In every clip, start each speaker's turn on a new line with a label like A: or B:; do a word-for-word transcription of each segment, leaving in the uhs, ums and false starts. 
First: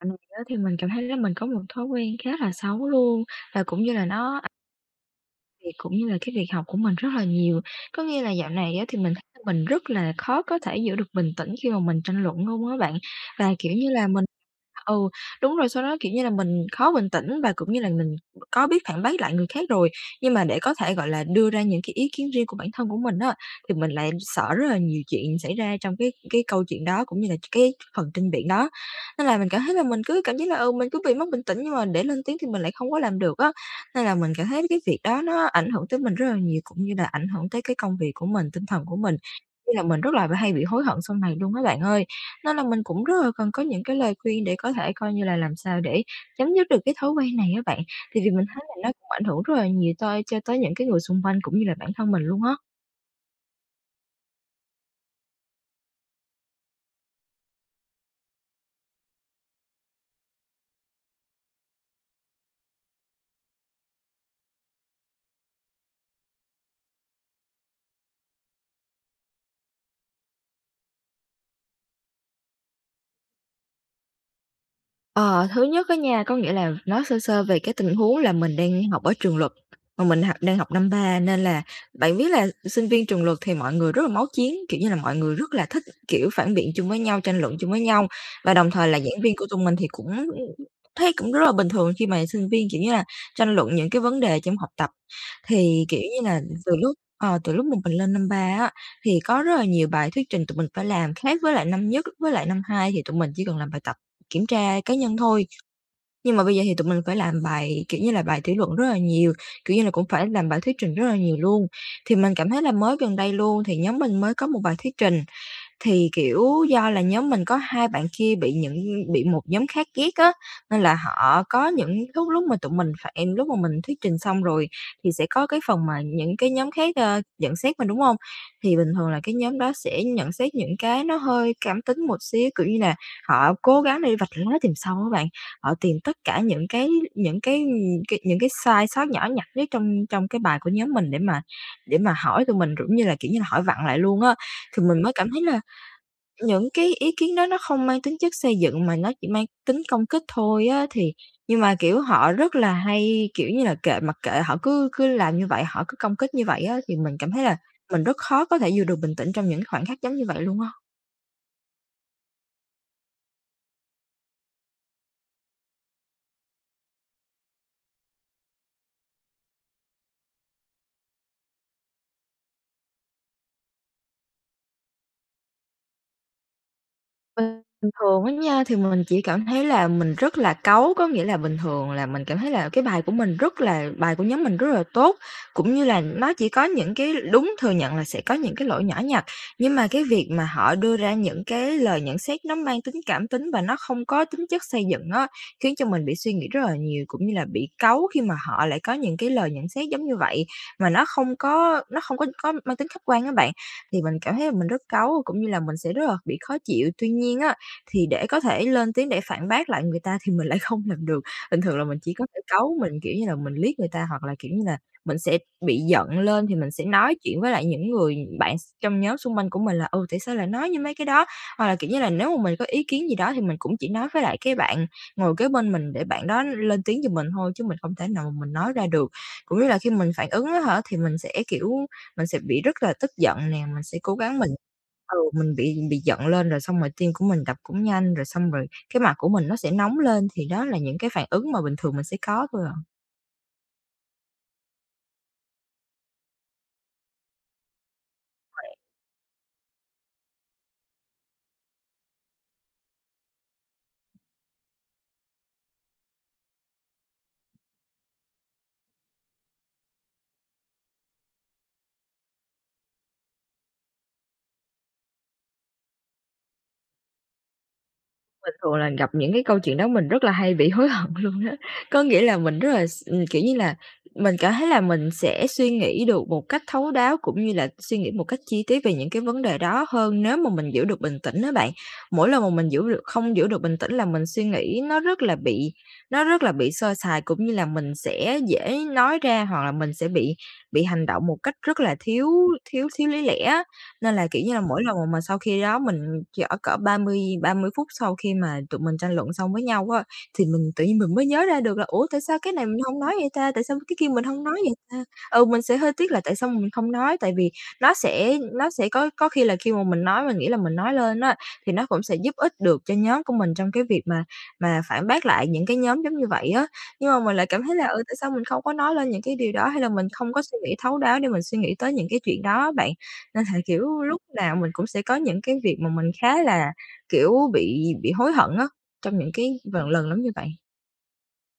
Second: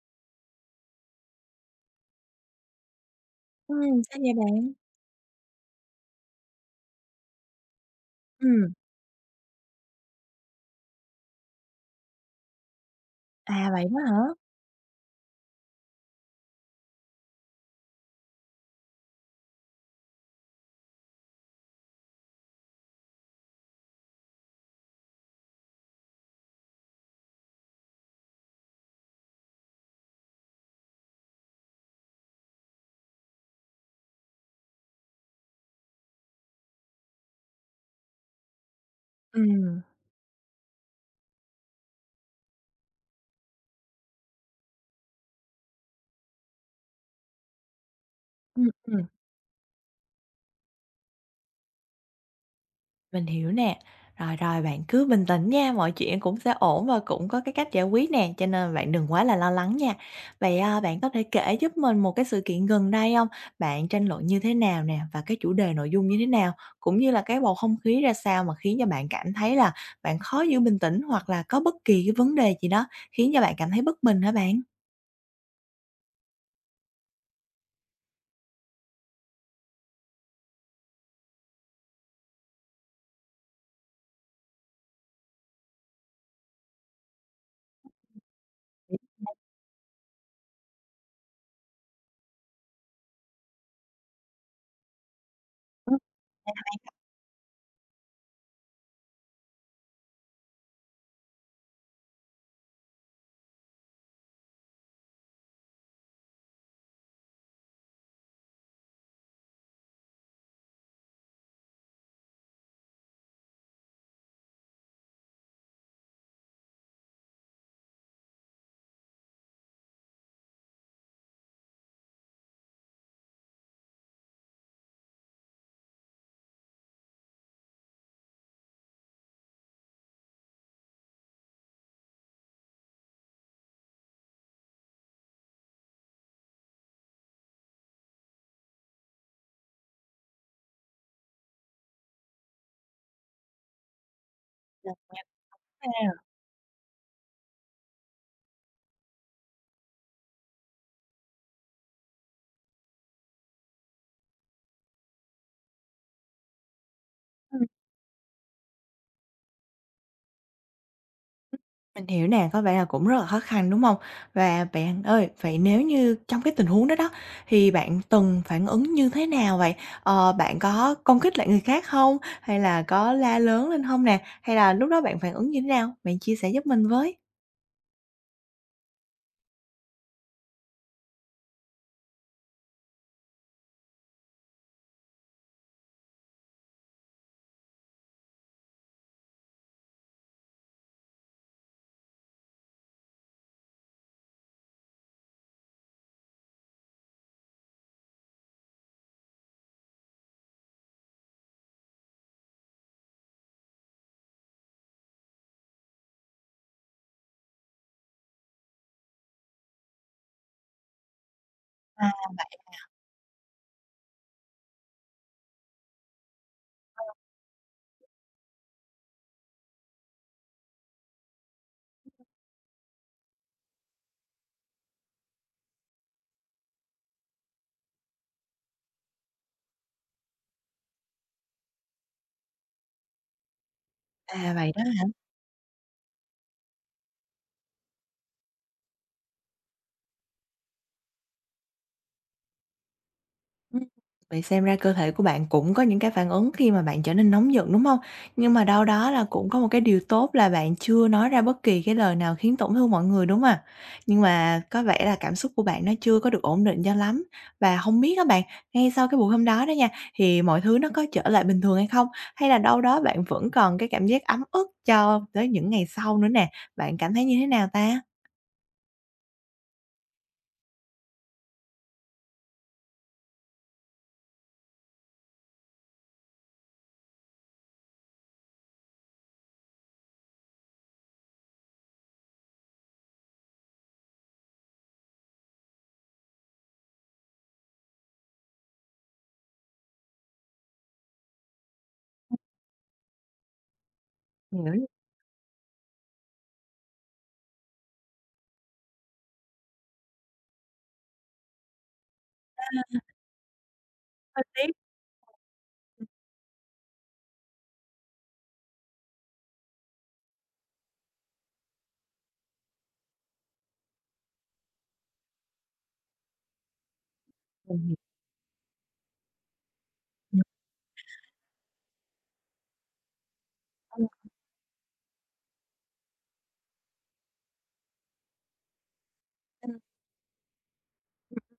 A: Dạo này á thì mình cảm thấy là mình có một thói quen khá là xấu luôn. Và
B: Ừm,
A: cũng như là
B: sao vậy
A: nó
B: bạn?
A: Việc cũng như là cái việc học của mình rất là nhiều. Có nghĩa là dạo
B: Ừm,
A: này á thì mình thấy là mình rất là khó có thể giữ được bình tĩnh khi mà mình tranh luận luôn á bạn. Và,
B: à,
A: kiểu
B: vậy
A: như
B: đó
A: là,
B: hả?
A: mình ừ, đúng rồi. Sau đó, kiểu như là, mình khó bình tĩnh và cũng như là mình có biết phản bác lại người khác rồi, nhưng mà để có thể, gọi là, đưa ra những cái ý kiến riêng của bản thân của mình á, thì mình lại sợ rất là nhiều chuyện xảy ra trong cái cái câu chuyện đó cũng như là cái phần tranh biện đó. Nên là mình cảm thấy là mình cứ cảm giác là, ừ, mình cứ bị mất bình tĩnh nhưng mà để lên tiếng thì mình lại không có làm được á. Nên là mình cảm thấy cái việc đó nó ảnh hưởng tới mình rất là nhiều, cũng như là ảnh hưởng tới cái công việc của mình, tinh thần của mình, như
B: Ừm,
A: là mình rất là hay bị hối hận sau này luôn các bạn ơi. Nên là mình cũng rất là cần có những cái lời khuyên để có thể coi như là làm sao để chấm dứt được cái thói quen này các bạn. Thì vì mình thấy
B: ừm,
A: là nó
B: ừm,
A: cũng ảnh hưởng rất là nhiều tới cho tới những cái người xung quanh cũng như là bản thân mình luôn á.
B: mình hiểu nè. Rồi, rồi, bạn cứ bình tĩnh nha, mọi chuyện cũng sẽ ổn và cũng có cái cách giải quyết nè, cho nên bạn đừng quá là lo lắng nha. Vậy, à, bạn có thể kể giúp mình một cái sự kiện gần đây không? Bạn tranh luận như thế nào nè và cái chủ đề nội dung như thế nào? Cũng như là cái bầu không khí ra sao mà khiến cho bạn cảm thấy là bạn khó giữ bình tĩnh hoặc là có bất kỳ cái vấn đề gì đó khiến cho bạn cảm thấy bất bình hả bạn?
A: Ờ, thứ nhất á nha, có nghĩa là nói sơ sơ về cái tình huống là mình đang học ở trường luật, mà mình học đang học năm ba, nên là bạn biết là sinh viên trường luật thì mọi người rất là máu chiến, kiểu như là, mọi người rất là thích, kiểu, phản biện chung với nhau, tranh luận chung với nhau. Và đồng thời
B: Ừ,
A: là giảng viên của tụi mình thì cũng thấy cũng rất là bình thường khi mà sinh viên, kiểu như là, tranh luận những cái vấn đề trong học tập. Thì, kiểu như là, từ lúc ờ, từ lúc mà mình lên năm ba á, thì có rất là nhiều bài thuyết trình tụi mình phải làm, khác với lại năm nhất với lại năm hai thì tụi mình chỉ cần làm bài tập kiểm tra cá nhân thôi. Nhưng mà bây giờ thì tụi mình phải làm bài, kiểu như là, bài thảo luận rất là nhiều, kiểu như là, cũng phải làm bài thuyết trình rất là nhiều luôn. Thì mình cảm thấy là mới gần đây luôn thì nhóm mình mới có một bài thuyết trình thì, kiểu, do là nhóm mình có hai bạn kia bị những bị một nhóm khác ghét á, nên là họ có những lúc lúc mà tụi mình phải em lúc mà mình thuyết trình xong rồi thì sẽ có cái phần mà những cái nhóm khác, ơ, nhận xét mình, đúng không? Thì bình thường là cái nhóm đó sẽ nhận xét những cái nó hơi cảm tính một xíu, kiểu như là, họ cố gắng đi vạch lá tìm sâu các bạn, họ tìm tất cả những cái những cái, cái những cái sai sót nhỏ nhặt nhất trong trong cái bài của nhóm mình để mà để mà hỏi tụi mình, cũng như là, kiểu như là, hỏi vặn lại luôn á. Thì mình mới
B: đúng
A: cảm thấy là những cái ý kiến đó nó không mang tính chất xây dựng mà nó chỉ mang tính công kích thôi á. Thì nhưng mà, kiểu, họ rất là hay, kiểu như là, kệ mặc kệ, họ cứ cứ làm như vậy, họ cứ công kích như vậy á, thì mình cảm thấy là
B: ha.
A: mình rất khó có thể giữ được bình tĩnh trong những khoảnh khắc giống như vậy luôn á.
B: Mình hiểu nè, có vẻ là cũng rất là khó khăn, đúng không? Và bạn ơi, vậy nếu như trong cái tình huống đó đó, thì bạn từng phản ứng như thế nào vậy? Ờ, bạn có công kích lại người khác không? Hay là có la lớn lên không nè? Hay là lúc đó bạn phản ứng như thế nào? Bạn chia sẻ giúp mình với.
A: Bình thường á nha, thì mình chỉ cảm thấy là mình rất là cáu. Có nghĩa là bình thường là mình cảm thấy là cái bài của mình rất là bài của nhóm mình rất là tốt, cũng như là nó chỉ có những cái, đúng thừa nhận là sẽ có những cái lỗi nhỏ nhặt, nhưng mà cái việc mà họ đưa ra những cái lời nhận xét nó mang tính cảm tính và nó không có tính chất xây dựng á, khiến cho mình bị suy nghĩ rất là nhiều, cũng như là bị cáu khi mà họ lại có những cái lời nhận xét giống như vậy, mà nó không có nó không có có mang tính khách quan á bạn. Thì mình cảm thấy là mình rất cáu, cũng như là mình sẽ rất là bị khó chịu. Tuy nhiên á, thì để có thể lên tiếng để phản bác lại người ta thì mình lại không làm được. Bình thường là mình chỉ có thể cáu, mình, kiểu như là, mình liếc người ta, hoặc là, kiểu như là, mình sẽ bị giận lên thì mình sẽ nói chuyện với lại những người bạn trong nhóm xung quanh của mình là "Ừ, tại sao lại nói như mấy cái đó?" Hoặc là, kiểu như là, nếu mà mình có ý kiến gì đó thì mình cũng chỉ nói với lại cái bạn ngồi kế bên mình để bạn đó lên tiếng cho mình thôi, chứ mình không thể nào mà mình nói ra được. Cũng như là khi mình phản ứng á hả, thì mình sẽ, kiểu, mình sẽ bị rất là tức giận nè, mình sẽ cố gắng. Mình
B: À, vậy đó.
A: ừ, mình bị bị giận lên rồi, xong rồi tim của mình đập cũng nhanh, rồi xong rồi cái mặt của mình nó sẽ nóng lên, thì đó là những cái phản ứng mà bình thường mình sẽ có thôi à.
B: Ừm, vậy xem ra cơ thể của bạn cũng có những cái phản ứng khi mà bạn trở nên nóng giận, đúng không? Nhưng mà đâu đó là cũng có một cái điều tốt là bạn chưa nói ra bất kỳ cái lời nào khiến tổn thương mọi người, đúng không à? Nhưng mà có vẻ là cảm xúc của bạn nó chưa có được ổn định cho lắm. Và không biết các bạn, ngay sau cái buổi hôm đó đó nha, thì mọi thứ nó có trở lại bình thường hay không? Hay là đâu đó bạn vẫn còn cái cảm giác ấm ức cho tới những ngày sau nữa nè? Bạn cảm thấy như thế nào ta?
A: Mình thường là gặp những cái câu chuyện đó mình rất là hay bị hối hận luôn á. Có nghĩa là mình rất là s ừm, kiểu như là, mình cảm thấy là mình sẽ suy nghĩ được một cách thấu đáo, cũng như là suy nghĩ một cách chi tiết về những cái vấn đề đó hơn nếu mà mình giữ được bình tĩnh á bạn. Mỗi lần mà mình giữ được không giữ được bình tĩnh là mình suy nghĩ nó rất là bị nó rất là bị sơ sài, cũng như là mình sẽ dễ nói ra, hoặc là mình sẽ bị bị hành động một cách rất là thiếu thiếu thiếu lý lẽ, nên là, kiểu như là,
B: Mình
A: mỗi
B: nghĩ
A: lần mà sau khi đó mình chở cỡ ba mươi ba mươi phút sau khi mà tụi mình tranh luận xong với nhau á, thì mình tự nhiên mình mới nhớ ra được là "Ủa, tại sao cái này mình hông nói vậy ta? Tại sao cái kia mình
B: hơi
A: hông nói
B: tiếc.
A: vậy ta?" Ừ, mình sẽ hơi tiếc là tại sao mình không nói, tại vì nó sẽ nó sẽ có có khi là khi mà mình nói, mình nghĩ là mình nói lên á, thì nó cũng sẽ giúp ích được cho nhóm của mình trong cái việc mà mà phản bác lại những cái nhóm giống như vậy á. Nhưng mà mình lại cảm thấy là,
B: Ừm.
A: ừ, tại sao mình không có nói lên những cái điều đó, hay là mình không có suy nghĩ thấu đáo để mình suy nghĩ tới những cái chuyện đó á bạn. Nên thành, kiểu, lúc nào mình cũng sẽ có những cái việc mà mình khá là, kiểu, bị bị hối hận á, trong những cái v lần lắm như vậy.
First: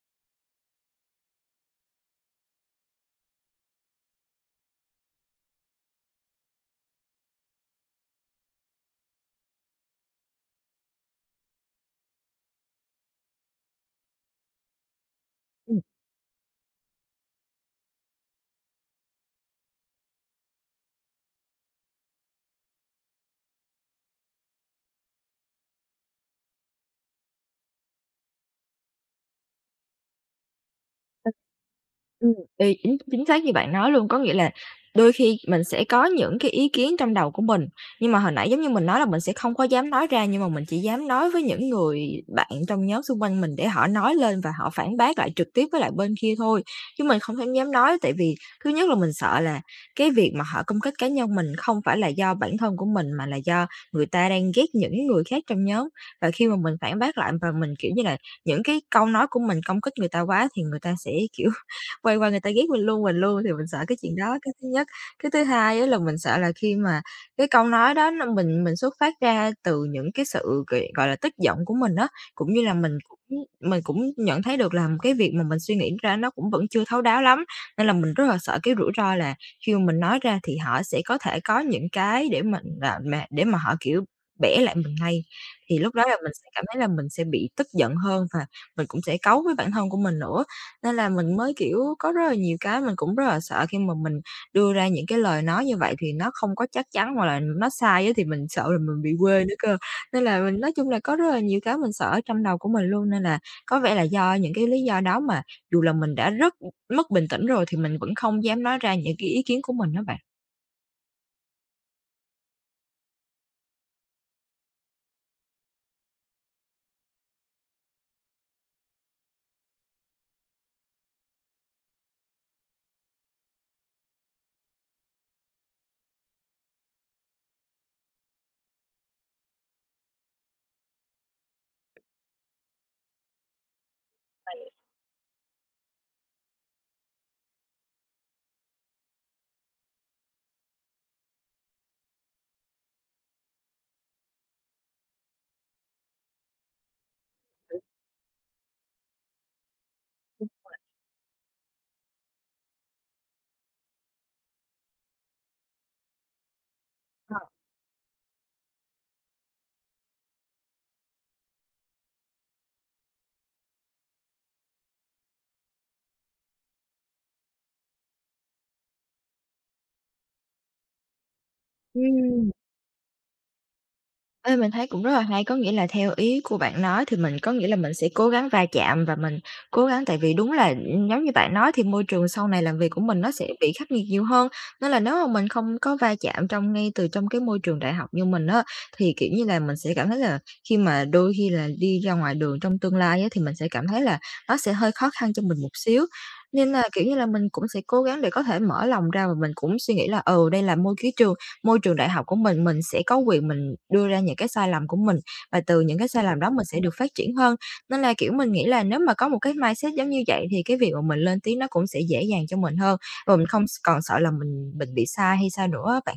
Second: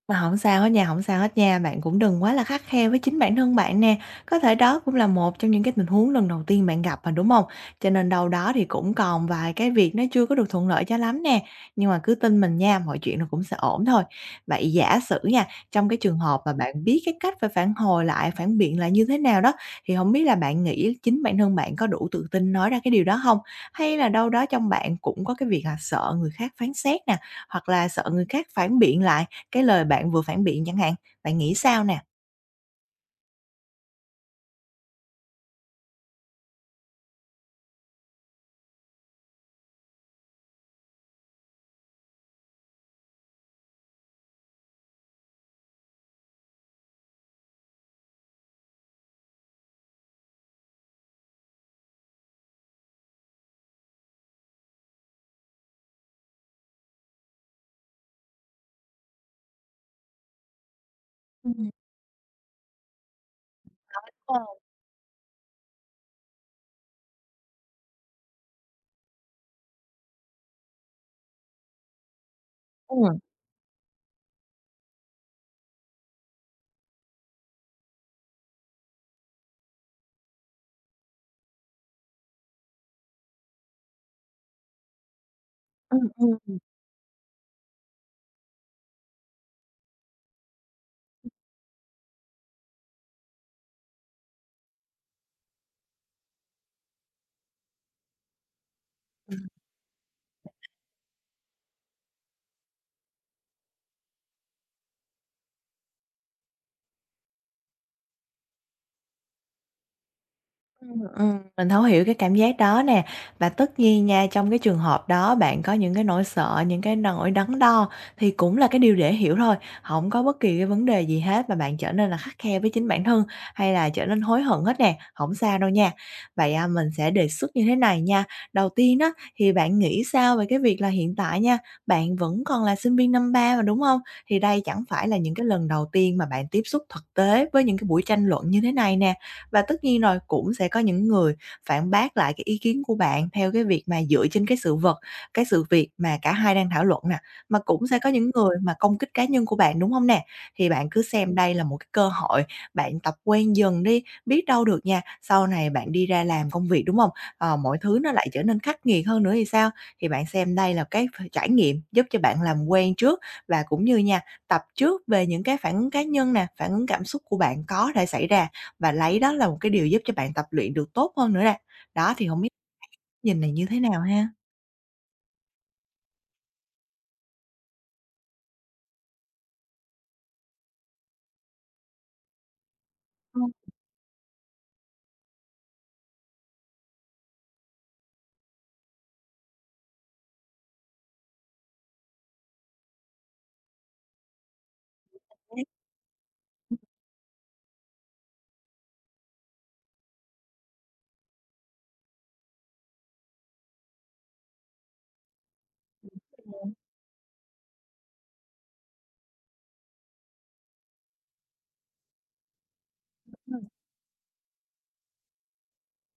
B: Mà không sao hết nha, không sao hết nha. Bạn cũng đừng quá là khắt khe với chính bản thân bạn nè. Có thể đó cũng là một trong những cái tình huống lần đầu tiên bạn gặp mà, đúng không? Cho nên đâu đó thì cũng còn vài cái việc nó chưa có được thuận lợi cho lắm nè. Nhưng mà cứ tin mình nha, mọi chuyện nó cũng sẽ ổn thôi. Vậy giả sử nha, trong cái trường hợp mà bạn biết cái cách phải phản hồi lại, phản biện lại như thế nào đó, thì không biết là bạn nghĩ chính bản thân bạn có đủ tự tin nói ra cái điều đó không? Hay là đâu đó trong bạn cũng có cái việc là sợ người khác phán xét nè, hoặc là sợ người khác phản biện lại? Cái lời bạn vừa phản biện chẳng hạn, bạn nghĩ sao nè?
A: Ừm, thì chính chính xác như bạn nói luôn, có nghĩa là đôi khi mình sẽ có những cái ý kiến trong đầu của mình, nhưng mà hồi nãy giống như mình nói là mình sẽ không có dám nói ra, nhưng mà mình chỉ dám nói với những người bạn trong nhóm xung quanh mình để họ nói lên và họ phản bác lại trực tiếp với lại bên kia thôi. Chứ mình không thể dám nói, tại vì thứ nhất là mình sợ là cái việc mà họ công kích cá nhân mình không phải là do bản thân của mình mà là do người ta đang ghét những người khác trong nhóm. Và khi mà mình phản bác lại và mình, kiểu như là, những cái câu nói của mình công kích người ta quá thì người ta sẽ, kiểu,
B: Ừm,
A: quay qua người ta ghét mình luôn, mình luôn, thì mình sợ cái chuyện
B: ờ,
A: đó, cái thứ nhất. Cái thứ hai á là mình sợ là khi mà cái câu nói đó nó mình mình xuất phát ra từ những cái sự, g gọi là, tức giận của mình á, cũng như là
B: ừ,
A: mình cũng mình cũng nhận thấy được là cái việc mà mình suy nghĩ ra nó cũng vẫn chưa thấu đáo lắm, nên là mình rất là sợ cái rủi ro là khi mà mình nói ra thì họ sẽ có thể có những cái để mình là mà để mà họ, kiểu, bẻ lại mình ngay. Thì lúc đó
B: ừm,
A: là mình sẽ
B: ừm.
A: cảm thấy là mình sẽ bị tức giận hơn và mình cũng sẽ cáu với bản thân của mình nữa. Nên là mình mới, kiểu, có rất là nhiều cái mình cũng rất là sợ khi mà mình đưa ra những cái lời nói như vậy thì nó không có chắc chắn hoặc là nó sai á, thì mình sợ là mình bị quê nữa cơ. Nên là mình nói chung là có rất là nhiều cái mình sợ ở trong đầu của mình luôn, nên là có vẻ là do những cái lý do đó mà dù là mình đã rất mất bình tĩnh rồi thì mình vẫn không dám nói ra những cái ý kiến của mình đó bạn.
B: Ừm, ừm, mình thấu hiểu cái cảm giác đó nè. Và tất nhiên nha, trong cái trường hợp đó bạn có những cái nỗi sợ, những cái nỗi đắn đo thì cũng là cái điều dễ hiểu thôi, không có bất kỳ cái vấn đề gì hết mà bạn trở nên là khắt khe với chính bản thân hay là trở nên hối hận hết nè, không sao đâu nha. Vậy, à, mình sẽ đề xuất như thế này nha. Đầu tiên đó thì bạn nghĩ sao về cái việc là hiện tại nha, bạn vẫn còn là sinh viên năm ba mà, đúng không? Thì đây chẳng phải là những cái lần đầu tiên mà bạn tiếp xúc thực tế với những cái buổi tranh luận như thế này nè. Và tất nhiên rồi cũng sẽ có những người phản bác lại cái ý kiến của bạn theo cái việc mà dựa trên cái sự vật, cái sự việc mà cả hai đang thảo luận nè, mà cũng sẽ có những người mà công kích cá nhân của bạn, đúng không nè? Thì bạn cứ xem đây là một cái cơ hội, bạn tập quen dần đi, biết đâu được nha, sau này bạn đi ra làm công việc, đúng không? Ờ, mọi thứ nó lại trở nên khắc nghiệt hơn nữa thì sao? Thì bạn xem đây là cái ph trải nghiệm giúp cho bạn làm quen trước và cũng như nha, tập trước về những cái phản ứng cá nhân nè, phản ứng cảm xúc của bạn có thể xảy ra và lấy đó là một cái điều giúp cho bạn tập luyện được tốt hơn nữa nè. Đó, thì hổng biết
A: Ừm.
B: nhìn này như thế nào ha?
A: Ê, mình thấy cũng rất là hay, có nghĩa là theo ý của bạn nói thì mình có nghĩa là mình sẽ cố gắng va chạm và mình cố gắng, tại vì đúng là, giống như bạn nói thì môi trường sau này làm việc của mình nó sẽ
B: Ừm,
A: bị khắc nghiệt nhiều hơn, nên là nếu mà mình không có va chạm trong ngay từ trong cái môi trường đại học như mình á, thì, kiểu như là, mình sẽ cảm thấy là khi mà đôi khi là đi ra ngoài đường trong tương lai á, thì mình sẽ cảm thấy là nó sẽ hơi khó khăn cho mình
B: đấy.
A: một xíu. Nên là, kiểu như là, mình cũng sẽ cố gắng để có thể mở lòng ra, và mình cũng suy nghĩ là, ừ, đây là môi cái trường môi trường đại học của mình, mình sẽ có quyền mình đưa ra những cái sai lầm của mình, và từ những cái sai lầm đó mình sẽ được phát triển hơn. Nên là, kiểu, mình nghĩ là nếu mà có một cái mindset giống như vậy thì cái việc mà mình lên tiếng nó cũng sẽ dễ dàng cho mình hơn, và mình không s còn sợ là mình mình bị sai hay sao nữa á bạn.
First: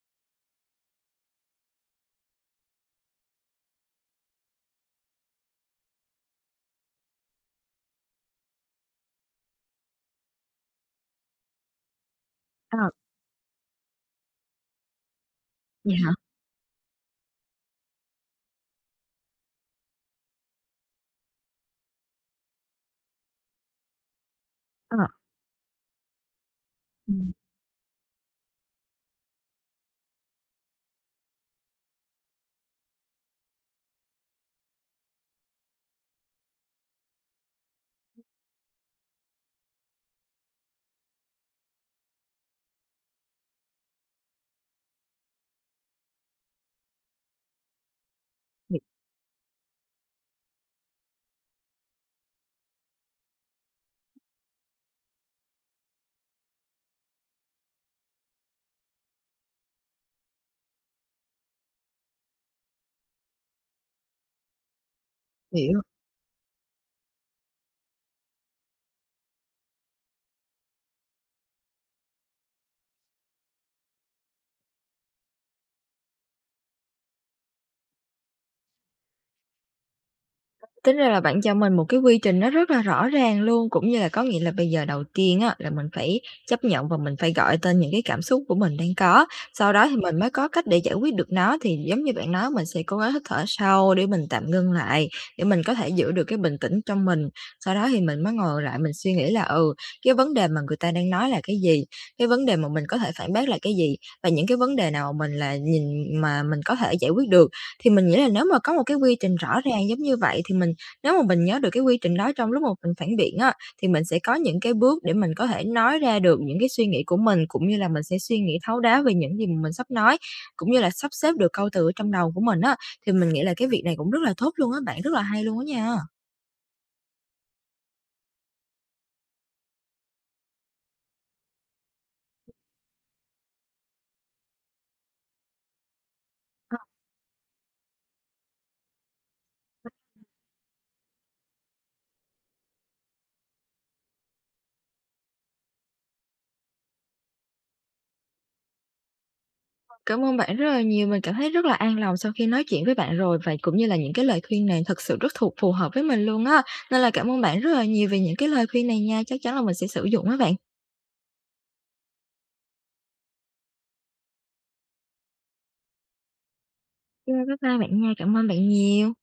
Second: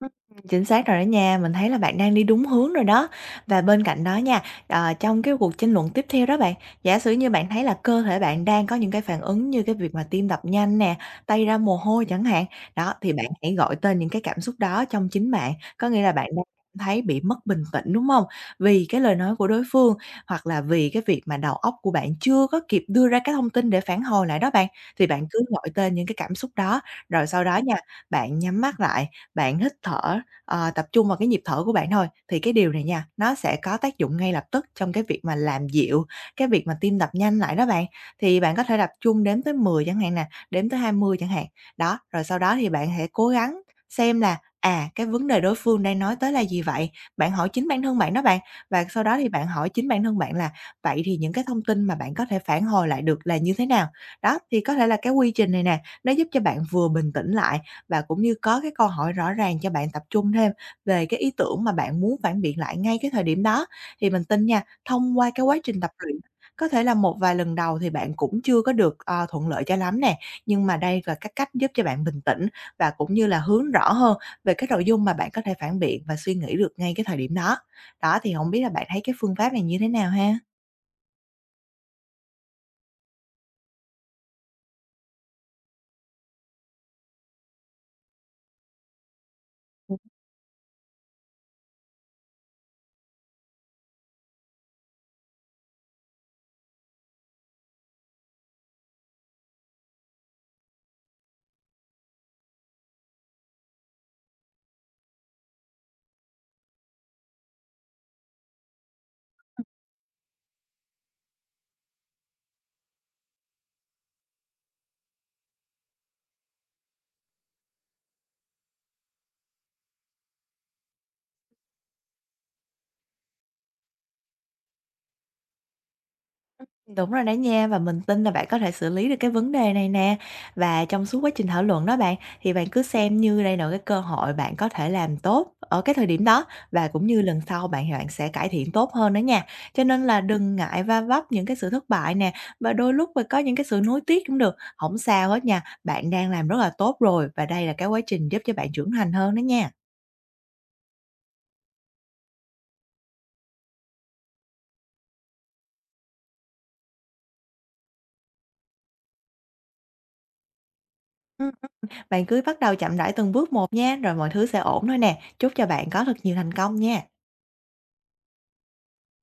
B: Ừm, chính xác rồi đó nha, mình thấy là bạn đang đi đúng hướng rồi đó. Và bên cạnh đó nha, ờ, trong cái cuộc tranh luận tiếp theo đó bạn, giả sử như bạn thấy là cơ thể bạn đang có những cái phản ứng như cái việc mà tim đập nhanh nè, tay ra mồ hôi chẳng hạn,
A: Ờ,
B: đó, thì bạn hãy gọi tên những cái cảm xúc đó trong chính bạn, có
A: vậy
B: nghĩa
A: hả?
B: là bạn đang cảm thấy bị mất bình tĩnh, đúng không? Vì cái lời nói của đối phương, hoặc là vì cái việc mà đầu óc của bạn chưa có kịp đưa ra cái thông tin để phản hồi lại đó bạn,
A: Ờ,
B: thì bạn cứ gọi tên những cái cảm xúc đó, rồi
A: ừm,
B: sau đó nha, bạn nhắm mắt lại bạn hít thở, ờ, tập trung vào cái nhịp thở của bạn thôi, thì cái điều này nha, nó sẽ có tác dụng ngay lập tức trong cái việc mà làm dịu cái việc mà tim đập nhanh lại đó bạn. Thì bạn có thể tập trung đếm tới mười chẳng hạn nè, đếm tới hai mươi chẳng hạn. Đó, rồi sau đó thì bạn hãy cố gắng xem là, à, cái vấn đề đối phương đang nói tới là gì vậy? Bạn hỏi chính bản thân bạn đó bạn,
A: h
B: và sau đó thì bạn hỏi chính bản thân bạn là vậy thì những cái thông tin mà bạn có thể phản hồi lại được là như thế nào? Đó, thì có thể là cái quy trình này nè, nó giúp cho bạn vừa bình tĩnh lại và cũng như có cái câu hỏi rõ ràng cho bạn tập trung thêm về cái ý tưởng mà bạn muốn phản biện lại ngay cái thời điểm đó. Thì mình tin nha, thông qua cái quá trình
A: hiểu.
B: tập luyện, có thể là một vài lần đầu thì bạn cũng chưa có được, ờ, thuận lợi cho lắm nè, nhưng mà đây là các cách giúp cho bạn bình tĩnh và cũng như là hướng rõ hơn về cái nội dung mà bạn có thể phản biện và suy nghĩ được ngay cái thời điểm đó. Đó, thì không biết là bạn thấy cái phương pháp này như thế nào ha?
A: Tính ra là bạn cho mình một cái quy trình nó rất là rõ ràng luôn, cũng như là có nghĩa là bây giờ đầu tiên á, là mình phải chấp nhận và mình phải gọi tên những cái cảm xúc của mình đang có, sau đó thì mình mới có cách để giải quyết được nó. Thì giống như bạn nói, mình sẽ cố gắng hít thở sâu để mình tạm ngưng lại, để mình có thể giữ được cái bình tĩnh trong mình. Sau đó thì mình mới ngồi lại mình suy nghĩ là, ừ, cái vấn đề mà người ta đang nói là cái gì? Cái vấn đề mà mình có thể phản bác là cái gì? Và những cái vấn đề nào mình là nhìn mà mình có thể giải quyết được? Thì mình nghĩ là nếu mà có một cái quy trình rõ ràng giống như vậy thì mình nếu mà mình nhớ được cái quy trình đó trong lúc mà mình phản biện á, thì mình sẽ có những cái bước để mình có thể nói ra được những cái suy nghĩ của mình, cũng như là mình sẽ suy nghĩ thấu đáo về những gì mà mình sắp nói, cũng như là sắp xếp được câu từ ở trong đầu của mình á, thì mình nghĩ là cái việc này cũng rất là tốt luôn á bạn, rất là hay luôn á nha.
B: Đúng rồi đó nha, và mình tin là bạn có thể xử lý được cái vấn đề này nè. Và trong suốt quá trình thảo luận đó bạn, thì bạn cứ xem như đây là cái cơ hội bạn có thể làm tốt ở cái thời điểm đó
A: Ờ,
B: và cũng như lần sau bạn bạn sẽ cải thiện tốt hơn đó nha. Cho nên là đừng ngại va vấp những cái sự thất bại nè và đôi lúc mà có những cái sự nuối tiếc cũng được, không sao hết nha. Bạn đang làm rất là tốt rồi và đây là cái quá trình giúp cho bạn trưởng thành hơn đó nha.
A: cảm ơn bạn rất là nhiều, mình cảm thấy rất là an lòng sau khi nói chuyện với bạn rồi, và cũng như là những cái lời khuyên này thật sự rất thuộc phù hợp với mình luôn á. Nên là cảm ơn bạn rất là nhiều về những cái lời khuyên này nha, chắc chắn là mình sẽ sử dụng á bạn.
B: Ừ, bạn cứ bắt đầu chậm rãi từng bước một nha, rồi mọi thứ sẽ ổn thôi nè. Chúc cho bạn có thật nhiều thành công nha.
A: Yeah, bye bye bạn nha, cảm ơn bạn nhiều.